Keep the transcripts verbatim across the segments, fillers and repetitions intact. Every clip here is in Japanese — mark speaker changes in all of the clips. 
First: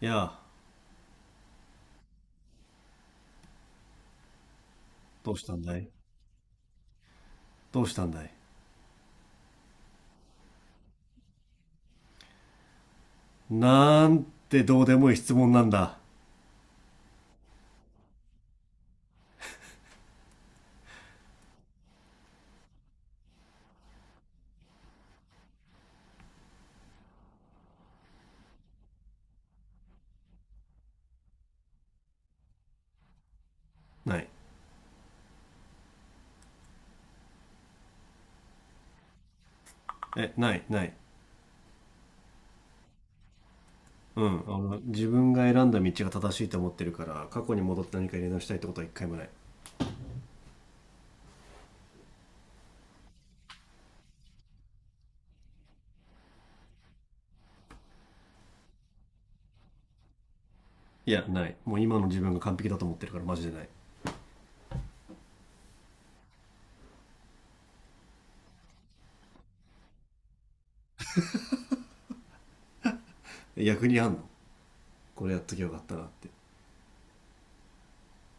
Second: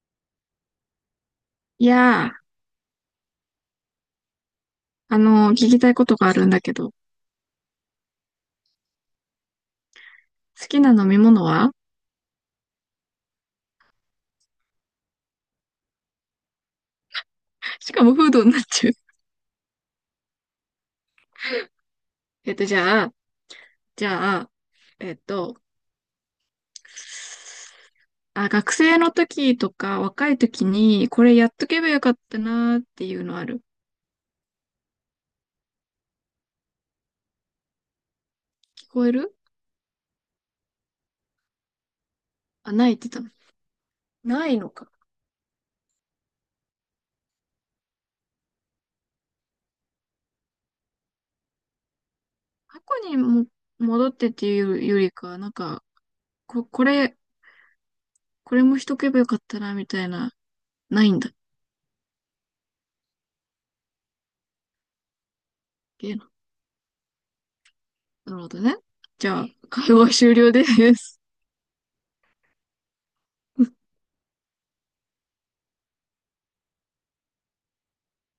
Speaker 1: いやあ、
Speaker 2: いやー、あ
Speaker 1: どうし
Speaker 2: のー
Speaker 1: た
Speaker 2: 聞
Speaker 1: んだ
Speaker 2: き
Speaker 1: い？
Speaker 2: たいことがあるんだけど、
Speaker 1: どうしたんだい、
Speaker 2: 好きな飲み物は
Speaker 1: なんてどうでもいい質問なんだ。
Speaker 2: しかもフードになっちゃう。えっと、じゃあ、じゃあ、えっと、あ、学生の時とか若い時に、これやっとけばよかったなーっていうのある？
Speaker 1: ない。
Speaker 2: 聞こえる？
Speaker 1: え、ない、ない。
Speaker 2: あ、ないって言ったの。
Speaker 1: うん。
Speaker 2: な
Speaker 1: あ
Speaker 2: いの
Speaker 1: の、
Speaker 2: か。
Speaker 1: 自分が選んだ道が正しいと思ってるから、過去に戻って何かやり直したいってことはいっかいもない。
Speaker 2: 過去にも戻ってっていうよりか、なんか、こ、これ、これもしとけばよかったな、みたいな、な
Speaker 1: い
Speaker 2: いん
Speaker 1: や、
Speaker 2: だ。
Speaker 1: ない。もう今の自分が完璧だと思ってるから、マジでな
Speaker 2: けーなるほどね。じゃあ、会話終了です。
Speaker 1: い。逆にあんの？これやっときゃよかったなって。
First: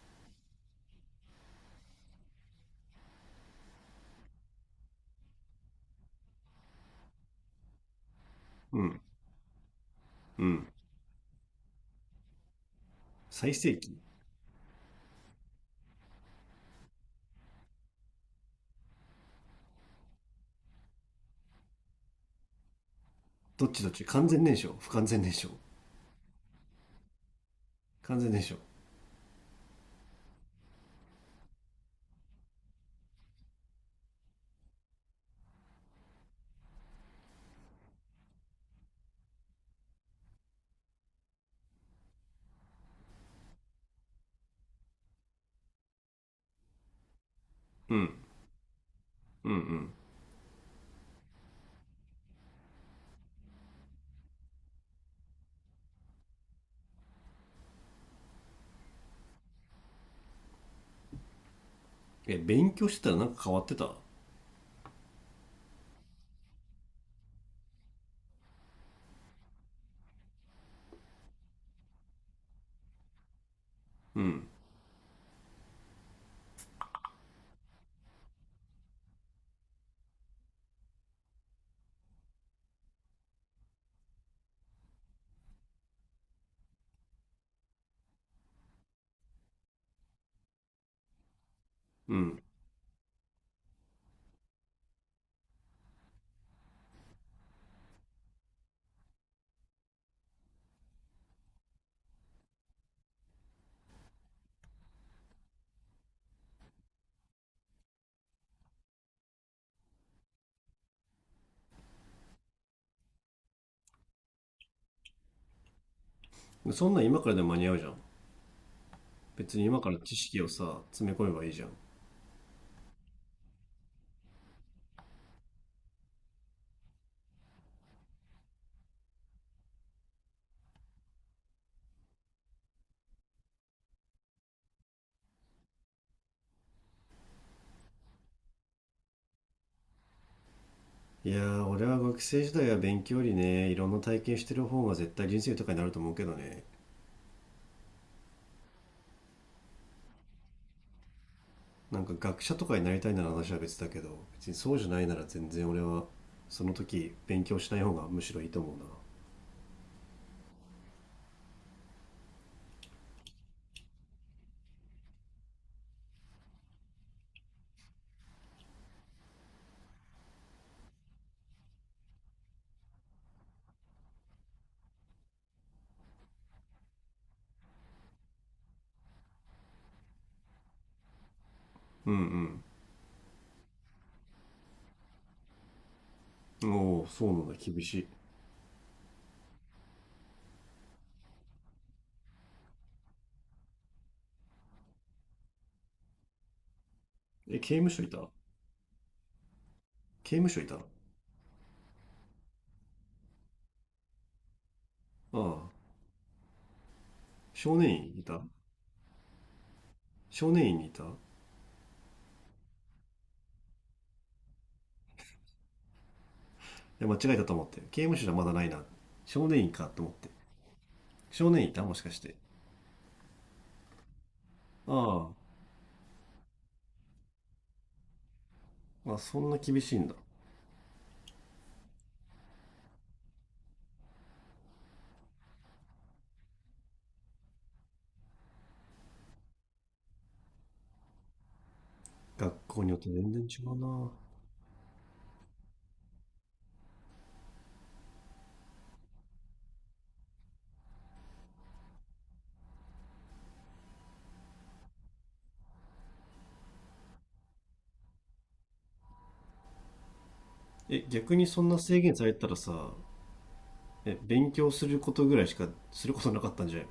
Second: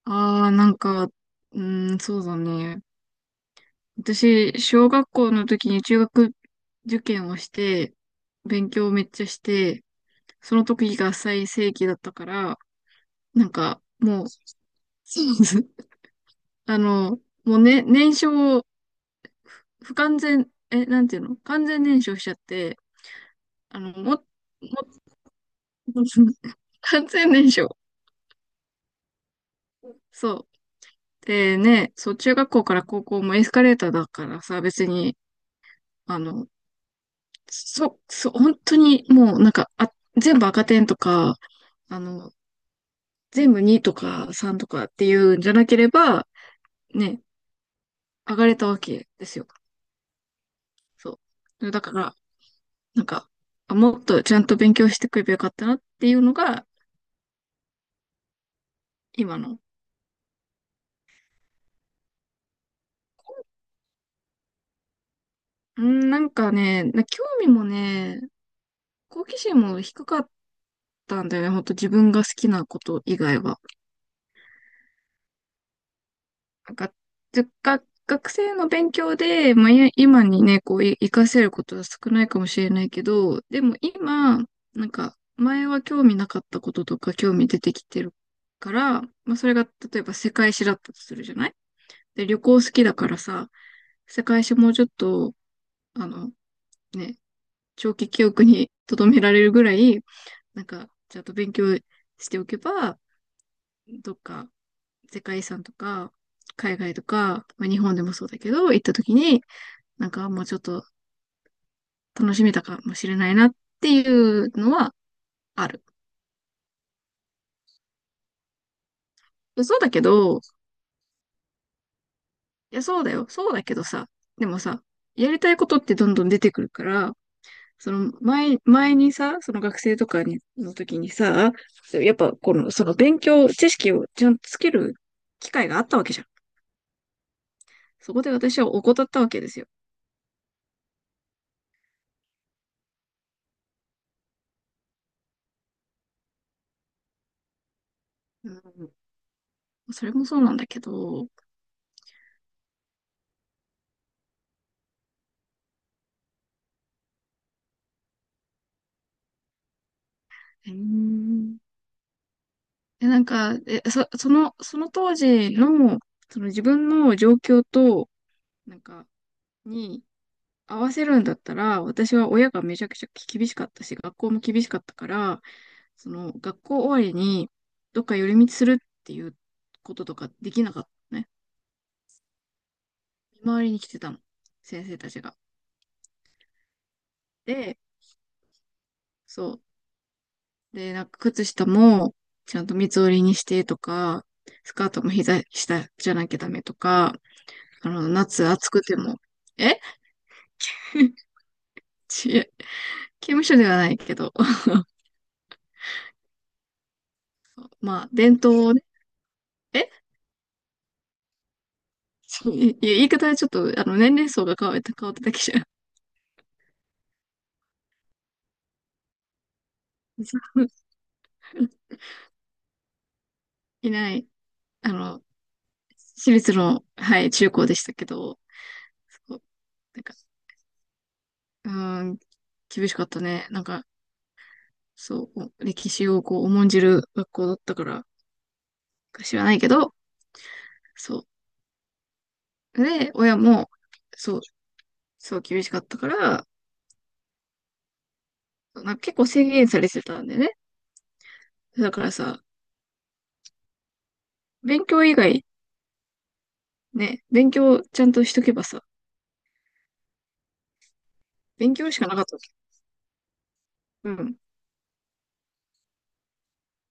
Speaker 2: ああ、なんか、うーん、そうだね。私、小学校の時に中学受験をして、勉
Speaker 1: う
Speaker 2: 強を
Speaker 1: ん、
Speaker 2: めっちゃして、
Speaker 1: う
Speaker 2: その
Speaker 1: ん。
Speaker 2: 時が最盛期だったから、なん
Speaker 1: 最盛
Speaker 2: か、
Speaker 1: 期？
Speaker 2: もう、そうです。あの、もうね、燃焼を、不完全、え、なんていうの完全燃焼しちゃって、
Speaker 1: どっ
Speaker 2: あ
Speaker 1: ちどっ
Speaker 2: の、
Speaker 1: ち？
Speaker 2: も、も、
Speaker 1: 完全燃焼？不完全燃焼？
Speaker 2: 完全燃焼。
Speaker 1: 完全燃焼。
Speaker 2: そう。でね、そう、中学校から高校もエスカレーターだからさ、別に、あの、そ、そう、本当にもうなんか、あ、全部赤点とか、あの、全部にとかさんとかっていうんじゃなければ、ね、
Speaker 1: うん、
Speaker 2: 上がれたわけですよ。
Speaker 1: うん、うん。
Speaker 2: そう。だから、なんか、あもっとちゃんと勉強してくればよかったなっていうのが、今の。
Speaker 1: え、勉強してたらなんか変わってた？
Speaker 2: うん、なんかね、な興味もね、好奇心も低かったんだよね。ほんと自分が好きなこと以外は。
Speaker 1: うん、
Speaker 2: なんか、ず学学生の勉強で、まあ、い今にね、こう、い活かせることは少ないかもしれないけど、でも今、なんか、前は興味なかったこととか興味出てきてるから、まあ、それが、例えば世界史だったとするじゃない？
Speaker 1: う
Speaker 2: で、旅
Speaker 1: ん。
Speaker 2: 行好きだからさ、世界史もうちょっと、あの、ね、長期記憶に留められるぐらい、なんか、ちゃんと勉強しておけば、どっか世界遺産とか、海外とか、まあ、日本でもそうだけど、行った時に、なんかもうちょっと楽しめたかもしれないなっていうのはある。
Speaker 1: そんなん今からでも間に合うじゃん。別に
Speaker 2: そう
Speaker 1: 今か
Speaker 2: だ
Speaker 1: ら
Speaker 2: け
Speaker 1: 知識
Speaker 2: ど、
Speaker 1: をさ、詰め込めばいいじゃん。
Speaker 2: いや、そうだよ。そうだけどさ、でもさ、やりたいことってどんどん出てくるから、その前、前にさ、その学生とかにの時にさ、やっぱこの、その勉強、知識をちゃんとつける機会があったわけじゃん。そこで私は怠ったわけですよ。
Speaker 1: いやー、俺は学生時代は勉強よりね、いろんな体験してる方が絶対人生豊かになると思うけどね。
Speaker 2: うん、それもそうなんだけど、
Speaker 1: なんか学者とかになりたいなら話は別だけど、別にそうじゃないなら全然俺は、その時勉強しない方がむしろいいと思うな。
Speaker 2: えーで、なんか、え、そ、その、その当時の、その自分の状況と、なんか、に合わせるんだったら、私は親がめちゃくちゃ厳しかったし、学校も厳しかったから、その、学校終わりに、どっか寄り道するっていうこととかできなかったのね。
Speaker 1: うん、
Speaker 2: 見回りに来てたの。先生たちが。
Speaker 1: うん。おお、そうなんだ、
Speaker 2: で、
Speaker 1: 厳しい。
Speaker 2: そう。で、なんか靴下もちゃんと三つ折りにしてとか、スカートも膝下じゃなきゃダメとか、
Speaker 1: え、刑
Speaker 2: あ
Speaker 1: 務所
Speaker 2: の、
Speaker 1: いた？
Speaker 2: 夏暑くても、え
Speaker 1: 刑務所いた？あ
Speaker 2: ちえ刑務所ではないけど、
Speaker 1: あ、少年
Speaker 2: ま
Speaker 1: 院
Speaker 2: あ、
Speaker 1: い
Speaker 2: 伝
Speaker 1: た？
Speaker 2: 統をね、え
Speaker 1: 少年院にいた？い
Speaker 2: ち いや言い方はちょっと、あの、年齢層が変わった、変わっただけじゃん、
Speaker 1: や、間違えたと思って。刑務所じゃまだないな。少年院かと思って。少年院いたもしかして。
Speaker 2: いない、
Speaker 1: あ
Speaker 2: あの、
Speaker 1: あ、
Speaker 2: 私立の、はい、中高でしたけど、
Speaker 1: あ、
Speaker 2: そ
Speaker 1: そ
Speaker 2: う。
Speaker 1: んな厳しい
Speaker 2: なん
Speaker 1: ん
Speaker 2: か、
Speaker 1: だ。
Speaker 2: うーん、厳しかったね。なんか、そう、歴史をこう、重んじる学校だったから、か知らないけど、そ
Speaker 1: 学校
Speaker 2: う。
Speaker 1: によって
Speaker 2: で、
Speaker 1: 全
Speaker 2: 親
Speaker 1: 然違
Speaker 2: も、
Speaker 1: うな。
Speaker 2: そう、そう厳しかったから、なんか結構制限されてたんでね。だからさ、勉強以外、ね、勉強ちゃんとしとけばさ、
Speaker 1: え、逆にそん
Speaker 2: 勉
Speaker 1: な
Speaker 2: 強し
Speaker 1: 制
Speaker 2: か
Speaker 1: 限
Speaker 2: なか
Speaker 1: さ
Speaker 2: っ
Speaker 1: れ
Speaker 2: たわ
Speaker 1: た
Speaker 2: け。
Speaker 1: らさ、
Speaker 2: う
Speaker 1: え、
Speaker 2: ん。
Speaker 1: 勉強することぐらいしかすることなかったんじゃない？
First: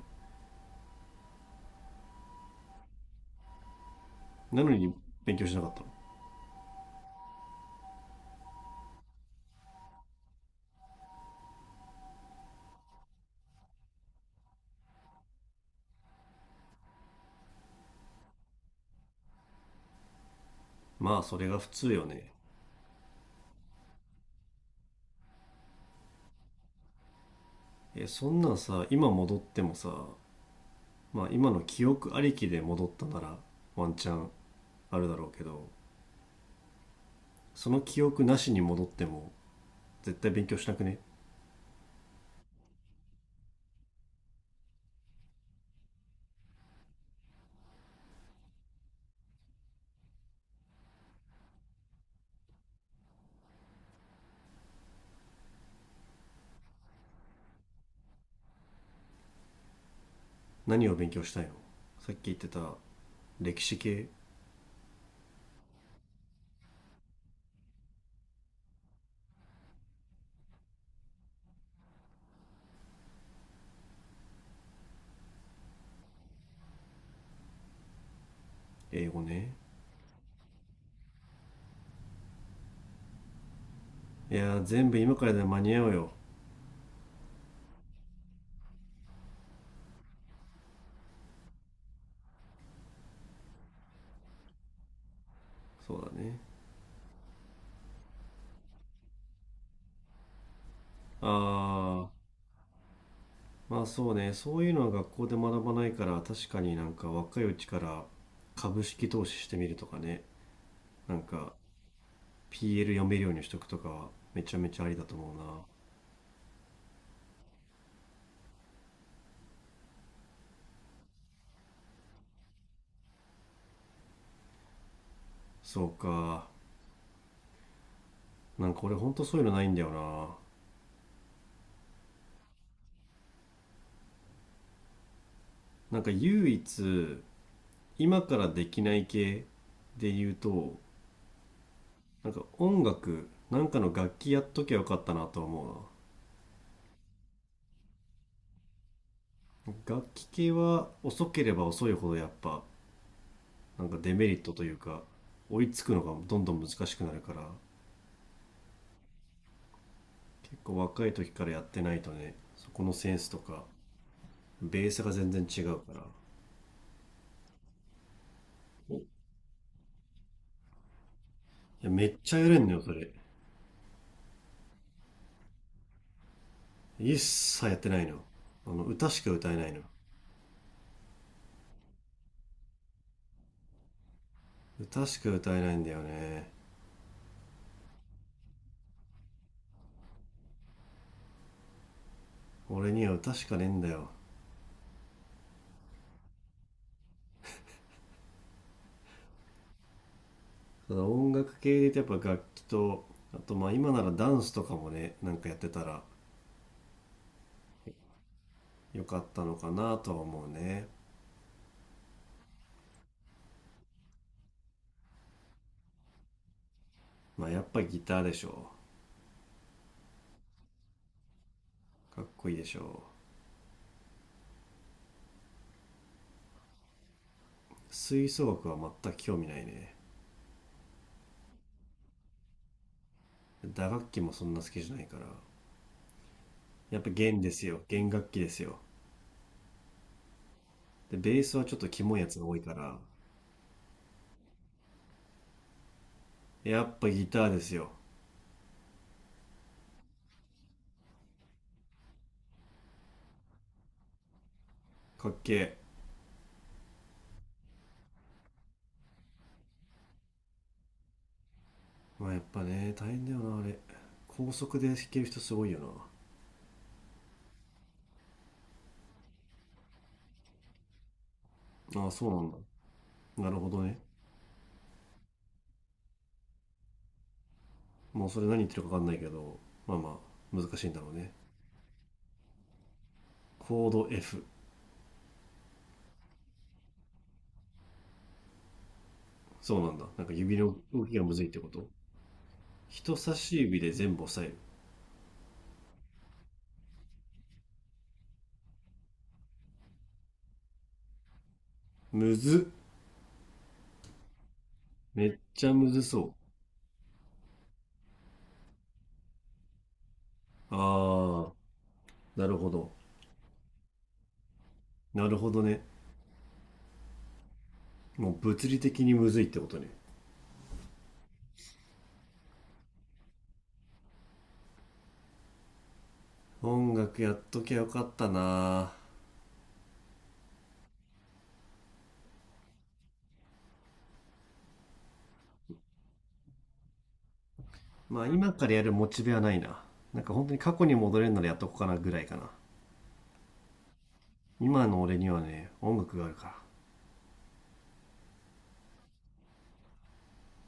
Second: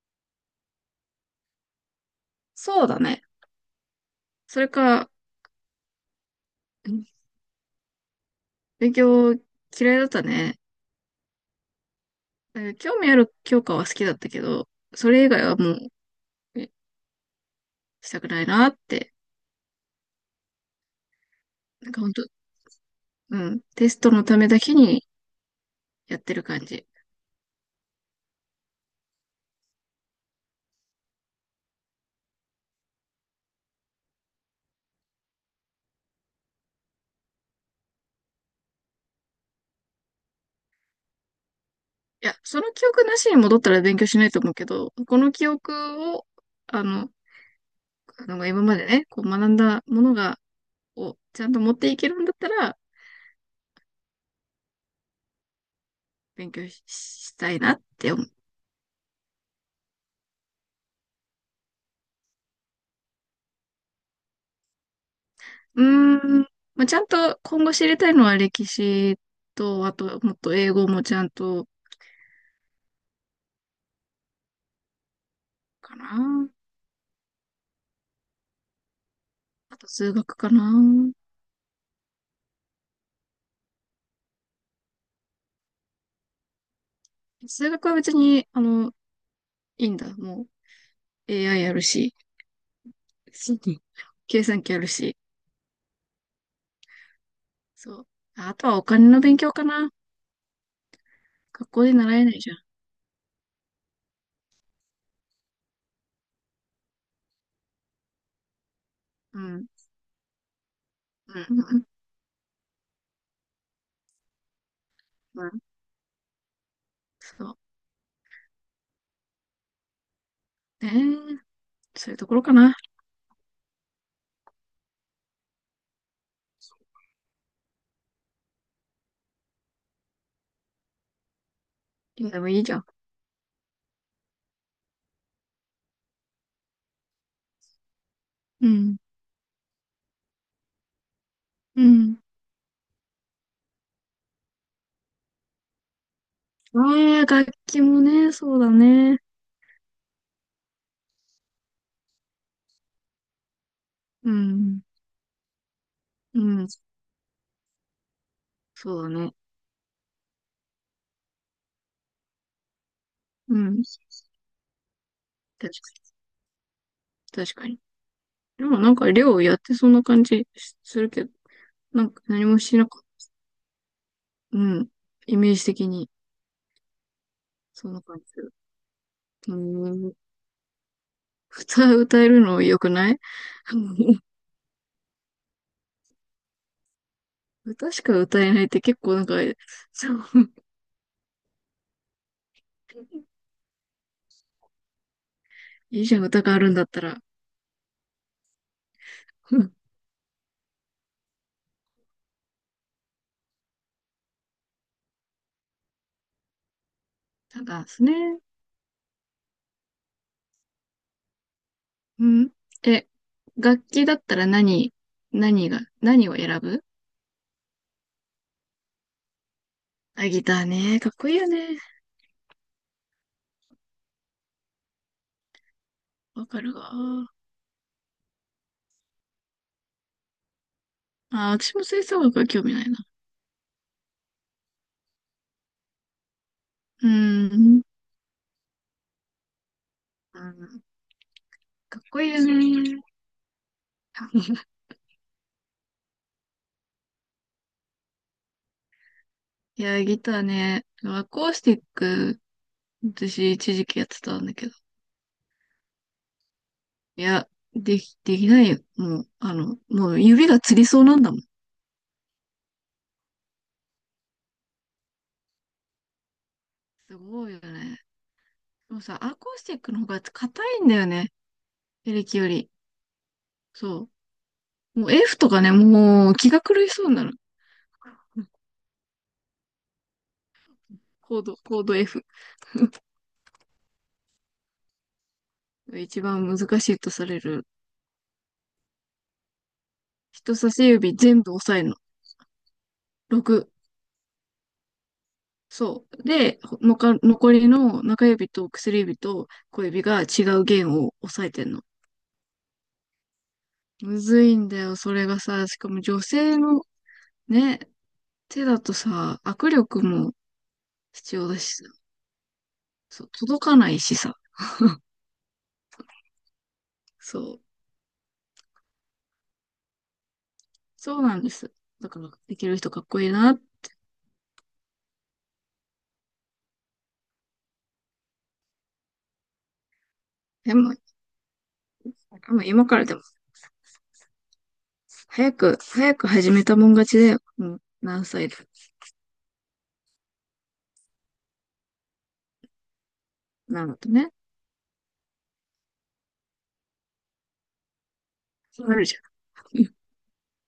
Speaker 2: そうだね。そ
Speaker 1: な
Speaker 2: れ
Speaker 1: のに
Speaker 2: か、
Speaker 1: 勉強しなかったの？
Speaker 2: うん、勉強嫌いだったね。えー興味ある教科は好きだったけど、それ以外はもう、えしたくないなって。
Speaker 1: まあ、それが普
Speaker 2: なん
Speaker 1: 通
Speaker 2: か
Speaker 1: よ
Speaker 2: 本当。
Speaker 1: ね。
Speaker 2: うん。テストのためだけにやってる感じ。
Speaker 1: え、そんなんさ、今戻ってもさ、まあ、今の記憶ありきで戻ったなら、ワンチャンあるだろうけど、その記憶なしに戻っても、絶対勉強しなくね？
Speaker 2: いや、その記憶なしに戻ったら勉強しないと思うけど、この記憶を、あの、あの今までね、こう学んだものが、をちゃんと持っていけるんだったら、勉強し、したいなって思う。
Speaker 1: 何を勉強したいの？さっき言ってた、歴史系？
Speaker 2: うーん、まあ、ちゃんと今後知りたいのは歴史と、あと、もっと英語もちゃんと、かな。
Speaker 1: 英語ね。
Speaker 2: あと数学かな。
Speaker 1: いやー、全部今からでは間に合うよ。
Speaker 2: 数学は別に、あの、いいんだ。もう エーアイ やるし、計算機やるし、
Speaker 1: そうだね。
Speaker 2: そう。あとはお金の勉強かな。
Speaker 1: あ
Speaker 2: 学校で
Speaker 1: あ、
Speaker 2: 習えないじゃん。
Speaker 1: まあそうね。そういうのは学校で学ばないから、確かになんか若いうちから株式投資
Speaker 2: う
Speaker 1: して
Speaker 2: ん。
Speaker 1: みるとかね。なんか
Speaker 2: うん。
Speaker 1: ピーエル 読めるようにしとくとかはめちゃめちゃありだと思う
Speaker 2: う
Speaker 1: な。
Speaker 2: ん。うん。そう。ねえ。そういうところかな。
Speaker 1: そうか。なんか俺ほんとそういうのないんだよな。
Speaker 2: でもいいじゃん。
Speaker 1: なんか唯一今からで
Speaker 2: う
Speaker 1: きな
Speaker 2: ん。
Speaker 1: い系で言うと、
Speaker 2: うん。
Speaker 1: なんか音楽、なんかの楽器やっときゃよかったなとは思
Speaker 2: ああ、楽器もね、そうだね。
Speaker 1: うな。楽器系は遅ければ遅いほどやっぱなんかデメ
Speaker 2: う
Speaker 1: リットという
Speaker 2: ん。
Speaker 1: か、追いつくのがど
Speaker 2: う
Speaker 1: んどん難
Speaker 2: ん。
Speaker 1: しくなるから、
Speaker 2: そうだね。
Speaker 1: 結構若い時からやってないとね、そこのセンスと
Speaker 2: う
Speaker 1: か
Speaker 2: ん。
Speaker 1: ベースが全然違
Speaker 2: 確
Speaker 1: うからい、
Speaker 2: かに。確かに。でもなんか、寮やってそんな感じするけど、
Speaker 1: や
Speaker 2: な
Speaker 1: め
Speaker 2: ん
Speaker 1: っ
Speaker 2: か
Speaker 1: ちゃ
Speaker 2: 何
Speaker 1: やれ
Speaker 2: も
Speaker 1: んの
Speaker 2: し
Speaker 1: よ
Speaker 2: な
Speaker 1: そ
Speaker 2: かっ
Speaker 1: れ。
Speaker 2: た。うん。イメージ的に、
Speaker 1: 一切やっ
Speaker 2: そ
Speaker 1: て
Speaker 2: ん
Speaker 1: な
Speaker 2: な
Speaker 1: い
Speaker 2: 感
Speaker 1: の？
Speaker 2: じする。
Speaker 1: あの、歌しか歌え
Speaker 2: う
Speaker 1: ないの？
Speaker 2: ん。歌、歌えるの良くない？
Speaker 1: 歌しか歌えないんだよね。
Speaker 2: 歌しか歌えないって結構なんか、そう。
Speaker 1: 俺には歌しかねえんだよ。
Speaker 2: いいじゃん、歌があるんだったら。うん、
Speaker 1: ただ音楽系で言うとやっぱ楽器と、あとまあ今ならダンスとかもね、なんかやってたら
Speaker 2: なんか、すね。
Speaker 1: よかったのかなとは思うね。
Speaker 2: うん。え、楽器だったら何、何が、何を選ぶ？
Speaker 1: まあやっぱりギターでしょ。
Speaker 2: あ、ギターね。かっこいいよね。
Speaker 1: かっこいいでしょ。
Speaker 2: わかるわ。
Speaker 1: 吹奏楽は全く興味ないね。
Speaker 2: あ、私も吹奏楽は興味ないな。
Speaker 1: 打楽器もそんな好きじゃないから。やっ
Speaker 2: う
Speaker 1: ぱ弦で
Speaker 2: ー
Speaker 1: すよ。
Speaker 2: ん。
Speaker 1: 弦楽器ですよ。
Speaker 2: うん、
Speaker 1: で、ベースはちょっと
Speaker 2: かっ
Speaker 1: キモ
Speaker 2: こ
Speaker 1: いや
Speaker 2: いい
Speaker 1: つ
Speaker 2: よ
Speaker 1: が多いから。
Speaker 2: ね。
Speaker 1: やっぱギターですよ。
Speaker 2: いや、ギターね。アコースティック、私一時期やってたんだけど。
Speaker 1: かっけえ。
Speaker 2: いや、でき、できないよ。もう、あの、もう指がつりそうなんだもん。
Speaker 1: まあやっぱね、大変だよな、あれ。高速で弾ける人すごいよ
Speaker 2: すごいよね。でもさ、アコースティックの方が硬いんだよね。
Speaker 1: な。ああ、
Speaker 2: エレ
Speaker 1: そう
Speaker 2: キ
Speaker 1: な
Speaker 2: よ
Speaker 1: んだ。
Speaker 2: り。
Speaker 1: なるほどね。
Speaker 2: そう。もう F とかね、もう気が狂いそうになる。
Speaker 1: もうそれ何言っ てるかわかんないけど、まあまあ、難しいんだろうね。
Speaker 2: コード、コード F
Speaker 1: コード エフ。
Speaker 2: が一番難しいとされる。
Speaker 1: そうなんだ。なんか
Speaker 2: 人
Speaker 1: 指
Speaker 2: 差
Speaker 1: の
Speaker 2: し
Speaker 1: 動
Speaker 2: 指
Speaker 1: きがむず
Speaker 2: 全
Speaker 1: いっ
Speaker 2: 部
Speaker 1: て
Speaker 2: 押
Speaker 1: こ
Speaker 2: さえ
Speaker 1: と？
Speaker 2: るの。
Speaker 1: 人差し
Speaker 2: ろく。
Speaker 1: 指で全部押さえる。
Speaker 2: そう。で、のか残りの中指と薬指と小指が違う弦を押さえてんの。
Speaker 1: むずっ。
Speaker 2: むずいんだよ、それ
Speaker 1: めっ
Speaker 2: が
Speaker 1: ち
Speaker 2: さ。
Speaker 1: ゃ
Speaker 2: し
Speaker 1: む
Speaker 2: か
Speaker 1: ず
Speaker 2: も女
Speaker 1: そ
Speaker 2: 性のね、手だとさ、握力も
Speaker 1: う。
Speaker 2: 必要
Speaker 1: あ、
Speaker 2: だしさ。
Speaker 1: なるほど。
Speaker 2: そう、届かないしさ。
Speaker 1: なるほどね。
Speaker 2: そう。
Speaker 1: もう物理的にむずいってことね。
Speaker 2: そうなんです。だから、できる人かっこいいな。
Speaker 1: 音楽やっときゃよかったな。
Speaker 2: でも、もう今からでも、早く、早く始めたもん勝ちだよ。もう
Speaker 1: ま
Speaker 2: 何
Speaker 1: あ
Speaker 2: 歳
Speaker 1: 今
Speaker 2: だ。
Speaker 1: からやるモチベはないな。なんか本当に過去に戻れるならやっとこうかなぐらいかな。
Speaker 2: なるとね。
Speaker 1: 今の俺にはね、音楽があるから。
Speaker 2: そうなるじゃん。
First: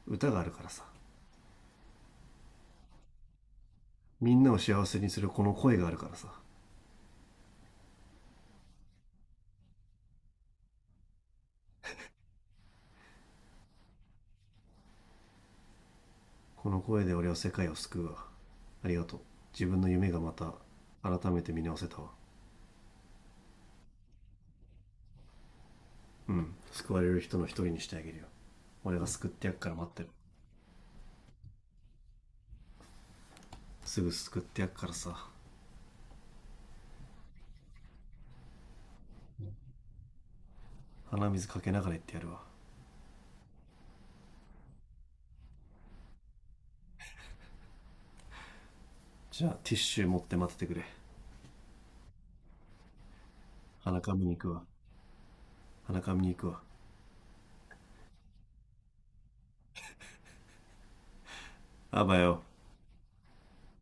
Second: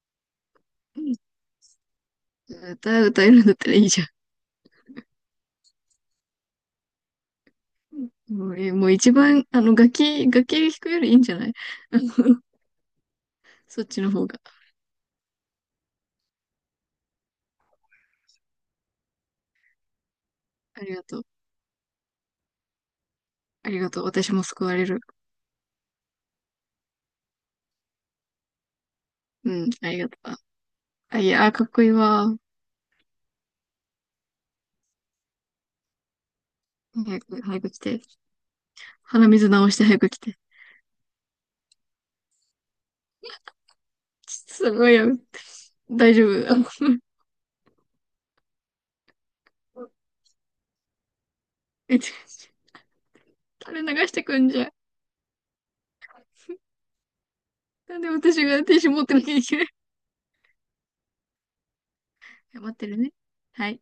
Speaker 1: 歌があるからさ。
Speaker 2: うん、歌、歌えるんだったらいいじゃ
Speaker 1: みんなを幸せにするこの声があるからさ。
Speaker 2: ん。もう、えもう一番、あの、楽器、楽器弾くよりいいんじゃない？うん。 そっちの方が。
Speaker 1: この声で俺は世界を救うわ。ありがとう。自分の夢がまた
Speaker 2: ありがとう。
Speaker 1: 改めて見直せたわ。
Speaker 2: ありがとう。私も救われる。
Speaker 1: うん。救われる人のひとりにしてあげるよ。俺が救ってやっ
Speaker 2: う
Speaker 1: か
Speaker 2: ん、
Speaker 1: ら待
Speaker 2: あ
Speaker 1: っ
Speaker 2: り
Speaker 1: てる。
Speaker 2: がとう。あ、いや、あかっこいいわ。
Speaker 1: すぐ救ってやっからさ。
Speaker 2: 早く、早く来て。鼻水直して早く来て。
Speaker 1: 鼻水かけながら行ってやるわ。
Speaker 2: すごいよ。大丈夫。あの
Speaker 1: じゃあティッシュ持って待っててくれ。
Speaker 2: え、垂れ
Speaker 1: 鼻
Speaker 2: 流し
Speaker 1: か
Speaker 2: て
Speaker 1: みに
Speaker 2: く
Speaker 1: 行く
Speaker 2: んじ
Speaker 1: わ。
Speaker 2: ゃん。
Speaker 1: 鼻かみに行くわ。
Speaker 2: なんで私がティッシュ持ってなきゃいけない？
Speaker 1: あばよ。
Speaker 2: 頑張ってるね。はい。